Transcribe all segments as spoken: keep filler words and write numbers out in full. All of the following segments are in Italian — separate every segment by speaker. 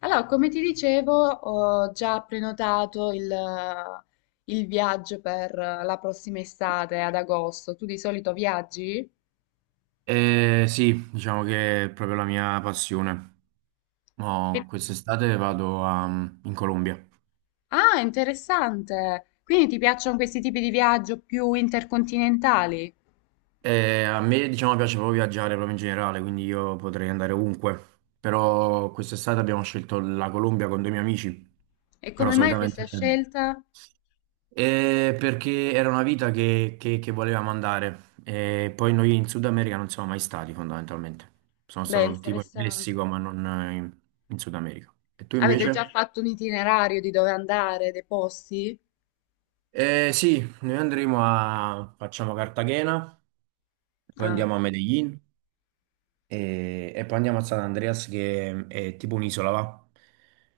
Speaker 1: Allora, come ti dicevo, ho già prenotato il, il viaggio per la prossima estate, ad agosto. Tu di solito viaggi?
Speaker 2: Eh, sì, diciamo che è proprio la mia passione. No,
Speaker 1: Che-
Speaker 2: quest'estate vado a- mm, in Colombia.
Speaker 1: Ah, interessante. Quindi ti piacciono questi tipi di viaggio più intercontinentali?
Speaker 2: E a me, diciamo, piace proprio viaggiare proprio in generale, quindi io potrei andare ovunque. Però quest'estate abbiamo scelto la Colombia con due miei amici.
Speaker 1: E
Speaker 2: Però
Speaker 1: come mai questa
Speaker 2: solitamente cioè,
Speaker 1: scelta?
Speaker 2: Eh, perché era una vita che, che- che volevamo andare. E poi noi in Sud America non siamo mai stati, fondamentalmente. Sono
Speaker 1: Beh,
Speaker 2: stato tipo in Messico,
Speaker 1: interessante.
Speaker 2: ma non eh, in in Sud America. E tu
Speaker 1: Avete già
Speaker 2: invece?
Speaker 1: fatto un itinerario di dove andare, dei posti?
Speaker 2: Eh, sì, noi andremo a facciamo Cartagena, poi
Speaker 1: Ah.
Speaker 2: andiamo a Medellin e, e poi andiamo a San Andreas che è tipo un'isola, va?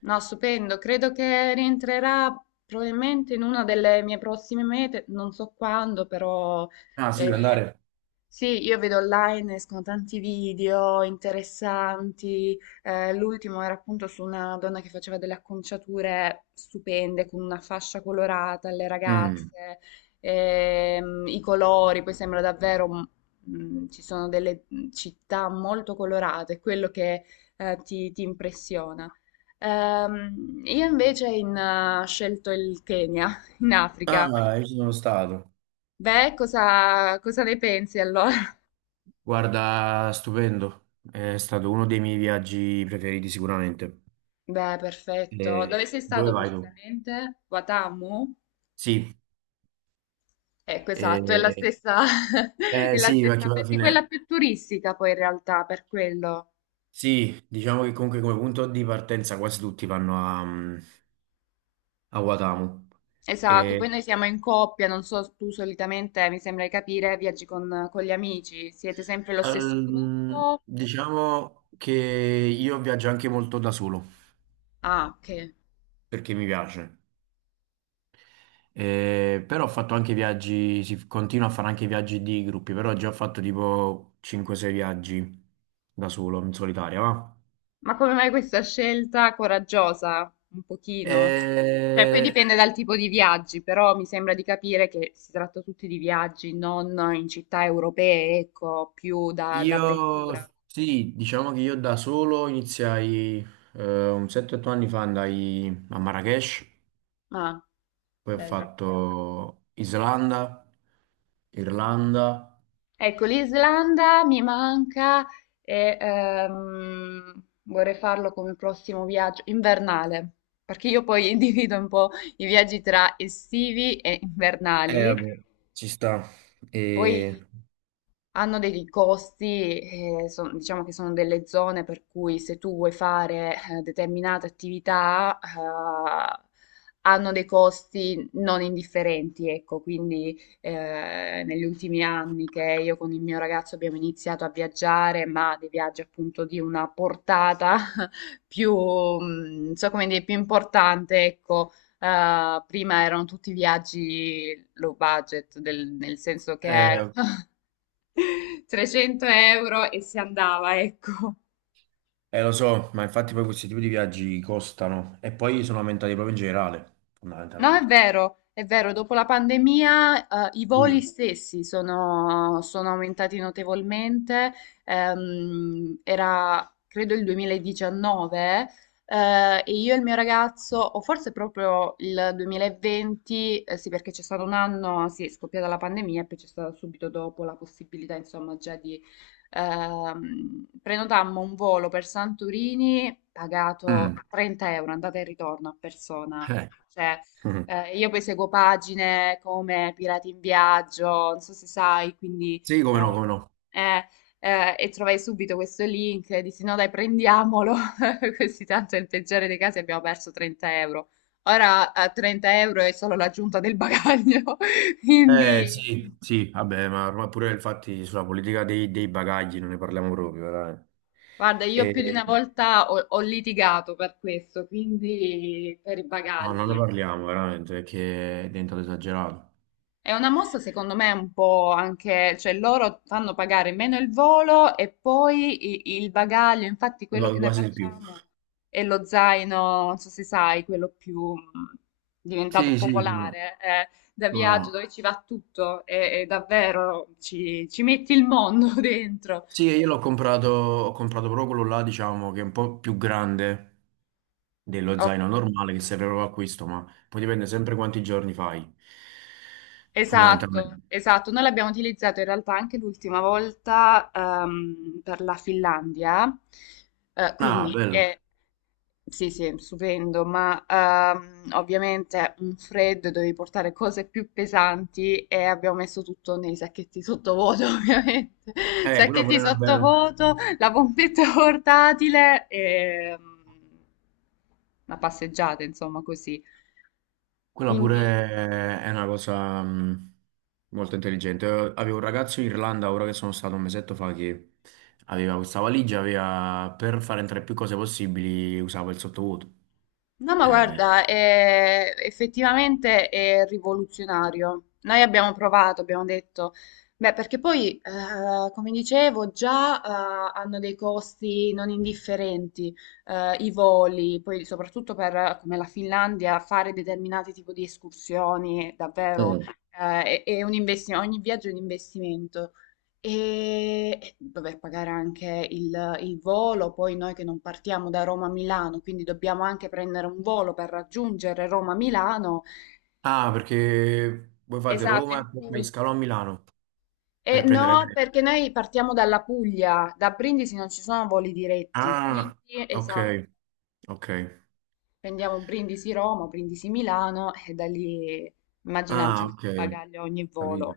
Speaker 1: No, stupendo. Credo che rientrerà probabilmente in una delle mie prossime mete, non so quando, però
Speaker 2: Ah, sì, vuoi
Speaker 1: eh,
Speaker 2: andare?
Speaker 1: sì, io vedo online, escono tanti video interessanti. Eh, l'ultimo era appunto su una donna che faceva delle acconciature stupende con una fascia colorata alle
Speaker 2: Mm.
Speaker 1: ragazze, ehm, i colori, poi sembra davvero, mm, mm, ci sono delle città molto colorate, quello che eh, ti ti impressiona. Ehm, io invece in, eh, ho scelto il Kenya, in Africa.
Speaker 2: Ah, io ci sono stato.
Speaker 1: Beh, cosa, cosa ne pensi allora?
Speaker 2: Guarda, stupendo. È stato uno dei miei viaggi preferiti sicuramente.
Speaker 1: Beh, perfetto.
Speaker 2: Eh,
Speaker 1: Dove sei
Speaker 2: Dove
Speaker 1: stato
Speaker 2: vai tu?
Speaker 1: precisamente? Watamu?
Speaker 2: Sì,
Speaker 1: Ecco, esatto, è la
Speaker 2: eh,
Speaker 1: stessa, è
Speaker 2: eh,
Speaker 1: la
Speaker 2: sì,
Speaker 1: stessa,
Speaker 2: perché alla
Speaker 1: perché quella
Speaker 2: fine.
Speaker 1: più turistica poi in realtà, per quello.
Speaker 2: Sì, diciamo che comunque come punto di partenza quasi tutti vanno a, mm, a Guatamo.
Speaker 1: Esatto, poi noi siamo in coppia, non so, tu solitamente, mi sembra di capire, viaggi con, con gli amici, siete sempre lo stesso
Speaker 2: Ehm,
Speaker 1: gruppo?
Speaker 2: diciamo che io viaggio anche molto da solo
Speaker 1: Ah, ok.
Speaker 2: perché mi piace. Eh, però ho fatto anche viaggi, si continua a fare anche viaggi di gruppi, però già ho fatto tipo cinque sei viaggi da solo, in solitaria, va?
Speaker 1: Ma come mai questa scelta coraggiosa? Un pochino. Cioè, poi
Speaker 2: Eh,
Speaker 1: dipende dal tipo di viaggi, però mi sembra di capire che si tratta tutti di viaggi, non in città europee, ecco, più da, da
Speaker 2: io
Speaker 1: avventura.
Speaker 2: sì, diciamo che io da solo iniziai eh, un sette otto anni fa andai a Marrakech,
Speaker 1: Ah,
Speaker 2: poi ho
Speaker 1: bello.
Speaker 2: fatto Islanda, Irlanda.
Speaker 1: Ecco, l'Islanda mi manca e ehm, vorrei farlo come prossimo viaggio invernale, perché io poi individuo un po' i viaggi tra estivi e
Speaker 2: Eh,
Speaker 1: invernali.
Speaker 2: vabbè, ci sta.
Speaker 1: Poi
Speaker 2: E,
Speaker 1: hanno dei costi, eh, son- diciamo che sono delle zone per cui se tu vuoi fare eh, determinate attività, eh, hanno dei costi non indifferenti, ecco, quindi eh, negli ultimi anni che io con il mio ragazzo abbiamo iniziato a viaggiare, ma dei viaggi appunto di una portata più, mm, non so come dire, più importante, ecco. Eh, prima erano tutti viaggi low budget, del- nel senso che
Speaker 2: Eh,
Speaker 1: trecento euro e si andava, ecco.
Speaker 2: eh, Lo so, ma infatti poi questi tipi di viaggi costano e poi sono aumentati proprio in generale,
Speaker 1: No, è
Speaker 2: fondamentalmente.
Speaker 1: vero, è vero, dopo la pandemia, eh, i voli
Speaker 2: Sì.
Speaker 1: stessi sono, sono aumentati notevolmente. Ehm, era, credo, il duemiladiciannove, eh, e io e il mio ragazzo, o forse proprio il duemilaventi, eh, sì, perché c'è stato un anno, sì, è scoppiata la pandemia e poi c'è stata subito dopo la possibilità, insomma, già di ehm, prenotammo un volo per Santorini pagato
Speaker 2: Mm.
Speaker 1: trenta euro, andata e ritorno a persona.
Speaker 2: Eh.
Speaker 1: Cioè,
Speaker 2: mm.
Speaker 1: eh, io poi seguo pagine come Pirati in Viaggio, non so se sai, quindi
Speaker 2: Sì, come no,
Speaker 1: eh,
Speaker 2: come no.
Speaker 1: eh, eh, e trovai subito questo link e dissi no dai prendiamolo, così tanto nel peggiore dei casi abbiamo perso trenta euro. Ora a trenta euro è solo l'aggiunta del bagaglio,
Speaker 2: Eh,
Speaker 1: quindi
Speaker 2: sì, sì, vabbè, ma ormai pure infatti sulla politica dei, dei bagagli non ne parliamo proprio, veramente.
Speaker 1: guarda, io più di
Speaker 2: E-
Speaker 1: una volta ho, ho litigato per questo, quindi per i
Speaker 2: no, non ne
Speaker 1: bagagli.
Speaker 2: parliamo, veramente, perché è diventato esagerato.
Speaker 1: È una mossa secondo me un po' anche, cioè loro fanno pagare meno il volo e poi i- il bagaglio, infatti
Speaker 2: Lo
Speaker 1: quello
Speaker 2: so,
Speaker 1: che noi
Speaker 2: quasi di più.
Speaker 1: facciamo è lo zaino, non so se sai, quello più mh, diventato
Speaker 2: Sì, sì, come no,
Speaker 1: popolare, eh, da
Speaker 2: come
Speaker 1: viaggio
Speaker 2: no.
Speaker 1: dove ci va tutto e, e davvero ci, ci metti il mondo dentro.
Speaker 2: Sì, io l'ho comprato, ho comprato proprio quello là, diciamo, che è un po' più grande dello zaino normale che serve proprio a questo, ma poi dipende sempre quanti giorni fai,
Speaker 1: Esatto,
Speaker 2: fondamentalmente.
Speaker 1: esatto. Noi l'abbiamo utilizzato in realtà anche l'ultima volta ehm, per la Finlandia. Eh,
Speaker 2: Ah,
Speaker 1: quindi
Speaker 2: bello.
Speaker 1: è, sì, sì, stupendo, ma ehm, ovviamente un freddo dovevi portare cose più pesanti e abbiamo messo tutto nei sacchetti sottovuoto, ovviamente.
Speaker 2: Eh, quella pure
Speaker 1: Sacchetti
Speaker 2: è una bella.
Speaker 1: sottovuoto, la pompetta portatile e mm, una passeggiata, insomma, così.
Speaker 2: Quella
Speaker 1: Quindi,
Speaker 2: pure è una cosa mh, molto intelligente. Eh, Avevo un ragazzo in Irlanda, ora che sono stato un mesetto fa, che aveva questa valigia, aveva, per fare entrare più cose possibili, usava il sottovuoto.
Speaker 1: no, ma
Speaker 2: Eh.
Speaker 1: guarda, è- effettivamente è rivoluzionario. Noi abbiamo provato, abbiamo detto, beh, perché poi, eh, come dicevo, già, eh, hanno dei costi non indifferenti, eh, i voli, poi soprattutto per, eh, come la Finlandia, fare determinati tipi di escursioni, davvero,
Speaker 2: Mm.
Speaker 1: eh, è, è un investimento, ogni viaggio è un investimento. E e vabbè, pagare anche il, il volo, poi noi che non partiamo da Roma a Milano, quindi dobbiamo anche prendere un volo per raggiungere Roma a Milano.
Speaker 2: Ah, perché voi fate
Speaker 1: Esatto,
Speaker 2: Roma
Speaker 1: in
Speaker 2: e poi fai
Speaker 1: Puglia.
Speaker 2: scalo a Milano
Speaker 1: E
Speaker 2: per prendere
Speaker 1: no,
Speaker 2: l'aereo.
Speaker 1: perché noi partiamo dalla Puglia, da Brindisi non ci sono voli diretti, quindi
Speaker 2: Ah, ok,
Speaker 1: esatto,
Speaker 2: ok.
Speaker 1: prendiamo Brindisi Roma, Brindisi Milano e da lì immagina
Speaker 2: Ah,
Speaker 1: aggiungere
Speaker 2: ok,
Speaker 1: bagaglio a ogni
Speaker 2: capito.
Speaker 1: volo.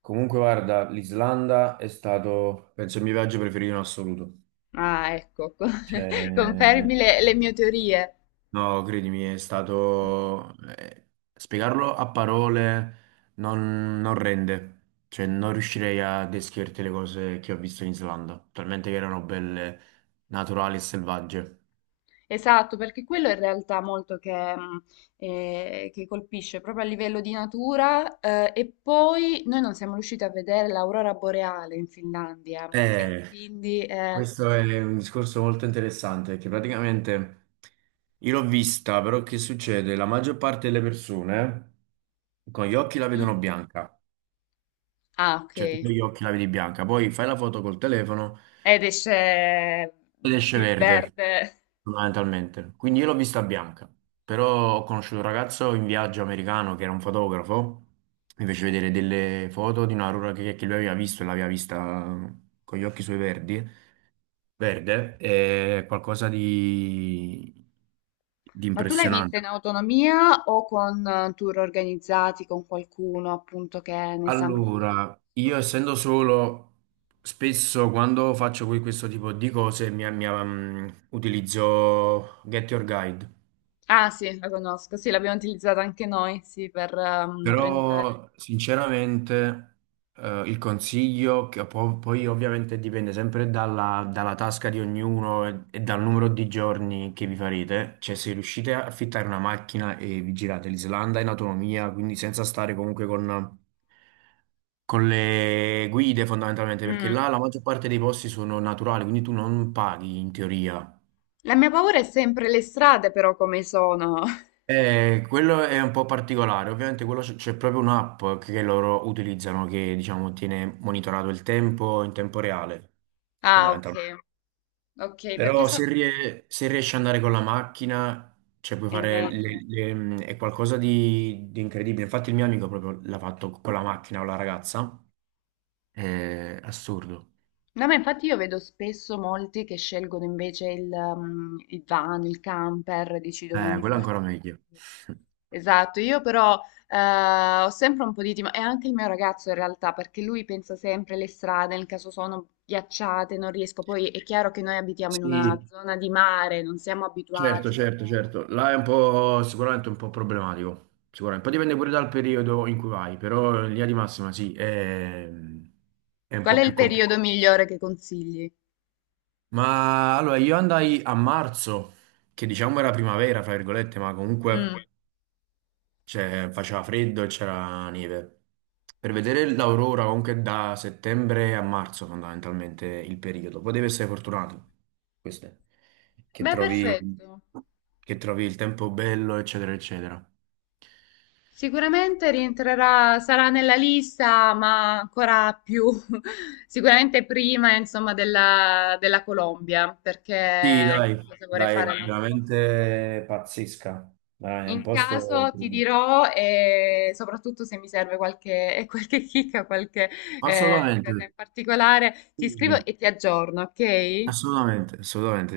Speaker 2: Comunque, guarda, l'Islanda è stato, penso, il mio viaggio preferito in assoluto.
Speaker 1: Ah, ecco,
Speaker 2: Cioè,
Speaker 1: confermi le le mie teorie.
Speaker 2: no, credimi, è stato eh, spiegarlo a parole non, non rende. Cioè, non riuscirei a descriverti le cose che ho visto in Islanda, talmente che erano belle, naturali e selvagge.
Speaker 1: Esatto, perché quello è in realtà molto che, mh, eh, che colpisce proprio a livello di natura, eh, e poi noi non siamo riusciti a vedere l'aurora boreale in Finlandia e
Speaker 2: Eh,
Speaker 1: quindi... eh,
Speaker 2: Questo è un discorso molto interessante, che praticamente io l'ho vista, però che succede? La maggior parte delle persone con gli occhi la
Speaker 1: Mm?
Speaker 2: vedono bianca,
Speaker 1: Ah,
Speaker 2: cioè tu con
Speaker 1: ok.
Speaker 2: gli occhi la vedi bianca, poi fai la foto col telefono
Speaker 1: Ed esce
Speaker 2: ed esce
Speaker 1: il
Speaker 2: verde,
Speaker 1: verde.
Speaker 2: fondamentalmente. Quindi io l'ho vista bianca, però ho conosciuto un ragazzo in viaggio americano che era un fotografo, mi fece vedere delle foto di una Aurora che, che lui aveva visto e l'aveva vista con gli occhi suoi verdi. Verde è qualcosa di, di
Speaker 1: Ma tu l'hai vista in
Speaker 2: impressionante.
Speaker 1: autonomia o con eh, tour organizzati con qualcuno appunto che ne sa meglio del
Speaker 2: Allora, io
Speaker 1: posto?
Speaker 2: essendo solo, spesso quando faccio que- questo tipo di cose mi, mi- mm, utilizzo Get Your Guide.
Speaker 1: Ah sì, la conosco, sì, l'abbiamo utilizzata anche noi, sì, per ehm, prenotare.
Speaker 2: Però sinceramente eh, il consiglio, che po- poi ovviamente dipende sempre dalla, dalla tasca di ognuno e, e dal numero di giorni che vi farete, cioè se riuscite a affittare una macchina e vi girate l'Islanda in autonomia, quindi senza stare comunque con, con le guide fondamentalmente, perché
Speaker 1: Mm.
Speaker 2: là la maggior parte dei posti sono naturali, quindi tu non paghi in teoria.
Speaker 1: La mia paura è sempre le strade, però, come sono.
Speaker 2: Eh, quello è un po' particolare, ovviamente quello c'è c'è proprio un'app che loro utilizzano che diciamo tiene monitorato il tempo in tempo reale,
Speaker 1: Ah, ok,
Speaker 2: fondamentalmente.
Speaker 1: ok, perché
Speaker 2: Però
Speaker 1: sono...
Speaker 2: se, rie- se riesci ad andare con la macchina, cioè puoi
Speaker 1: È
Speaker 2: fare
Speaker 1: meglio.
Speaker 2: le- le- è qualcosa di, di incredibile. Infatti il mio amico proprio l'ha fatto con la macchina o la ragazza, è assurdo.
Speaker 1: No, ma infatti io vedo spesso molti che scelgono invece il, um, il van, il camper, decidono
Speaker 2: Eh,
Speaker 1: di
Speaker 2: quello è
Speaker 1: farsi.
Speaker 2: ancora meglio.
Speaker 1: Esatto, io però eh, ho sempre un po' di timore, e anche il mio ragazzo in realtà, perché lui pensa sempre alle strade, nel caso sono ghiacciate, non riesco. Poi è chiaro che noi abitiamo in una
Speaker 2: Sì,
Speaker 1: zona di mare, non siamo
Speaker 2: certo,
Speaker 1: abituati a
Speaker 2: certo, certo. Là è un po' sicuramente un po' problematico. Sicuramente. Poi dipende pure dal periodo in cui vai, però in linea di massima sì, è, è un
Speaker 1: qual
Speaker 2: po'
Speaker 1: è
Speaker 2: più
Speaker 1: il
Speaker 2: complicato.
Speaker 1: periodo migliore che consigli?
Speaker 2: Ma allora io andai a marzo, che diciamo era primavera, fra virgolette, ma
Speaker 1: Mm.
Speaker 2: comunque cioè, faceva freddo e c'era neve. Per vedere l'aurora comunque da settembre a marzo fondamentalmente il periodo. Poi devi essere fortunato, questo è. Che
Speaker 1: Beh,
Speaker 2: trovi,
Speaker 1: perfetto.
Speaker 2: che trovi il tempo bello, eccetera, eccetera.
Speaker 1: Sicuramente rientrerà, sarà nella lista, ma ancora più, sicuramente prima, insomma, della, della Colombia,
Speaker 2: Sì,
Speaker 1: perché
Speaker 2: dai,
Speaker 1: cosa vorrei fare
Speaker 2: dai,
Speaker 1: l'anno prossimo.
Speaker 2: veramente pazzesca. Dai, è un
Speaker 1: In
Speaker 2: posto.
Speaker 1: caso ti dirò, e soprattutto se mi serve qualche, qualche chicca, qualche eh, cosa
Speaker 2: Assolutamente,
Speaker 1: in particolare, ti scrivo
Speaker 2: sì,
Speaker 1: e ti aggiorno, ok?
Speaker 2: assolutamente, assolutamente.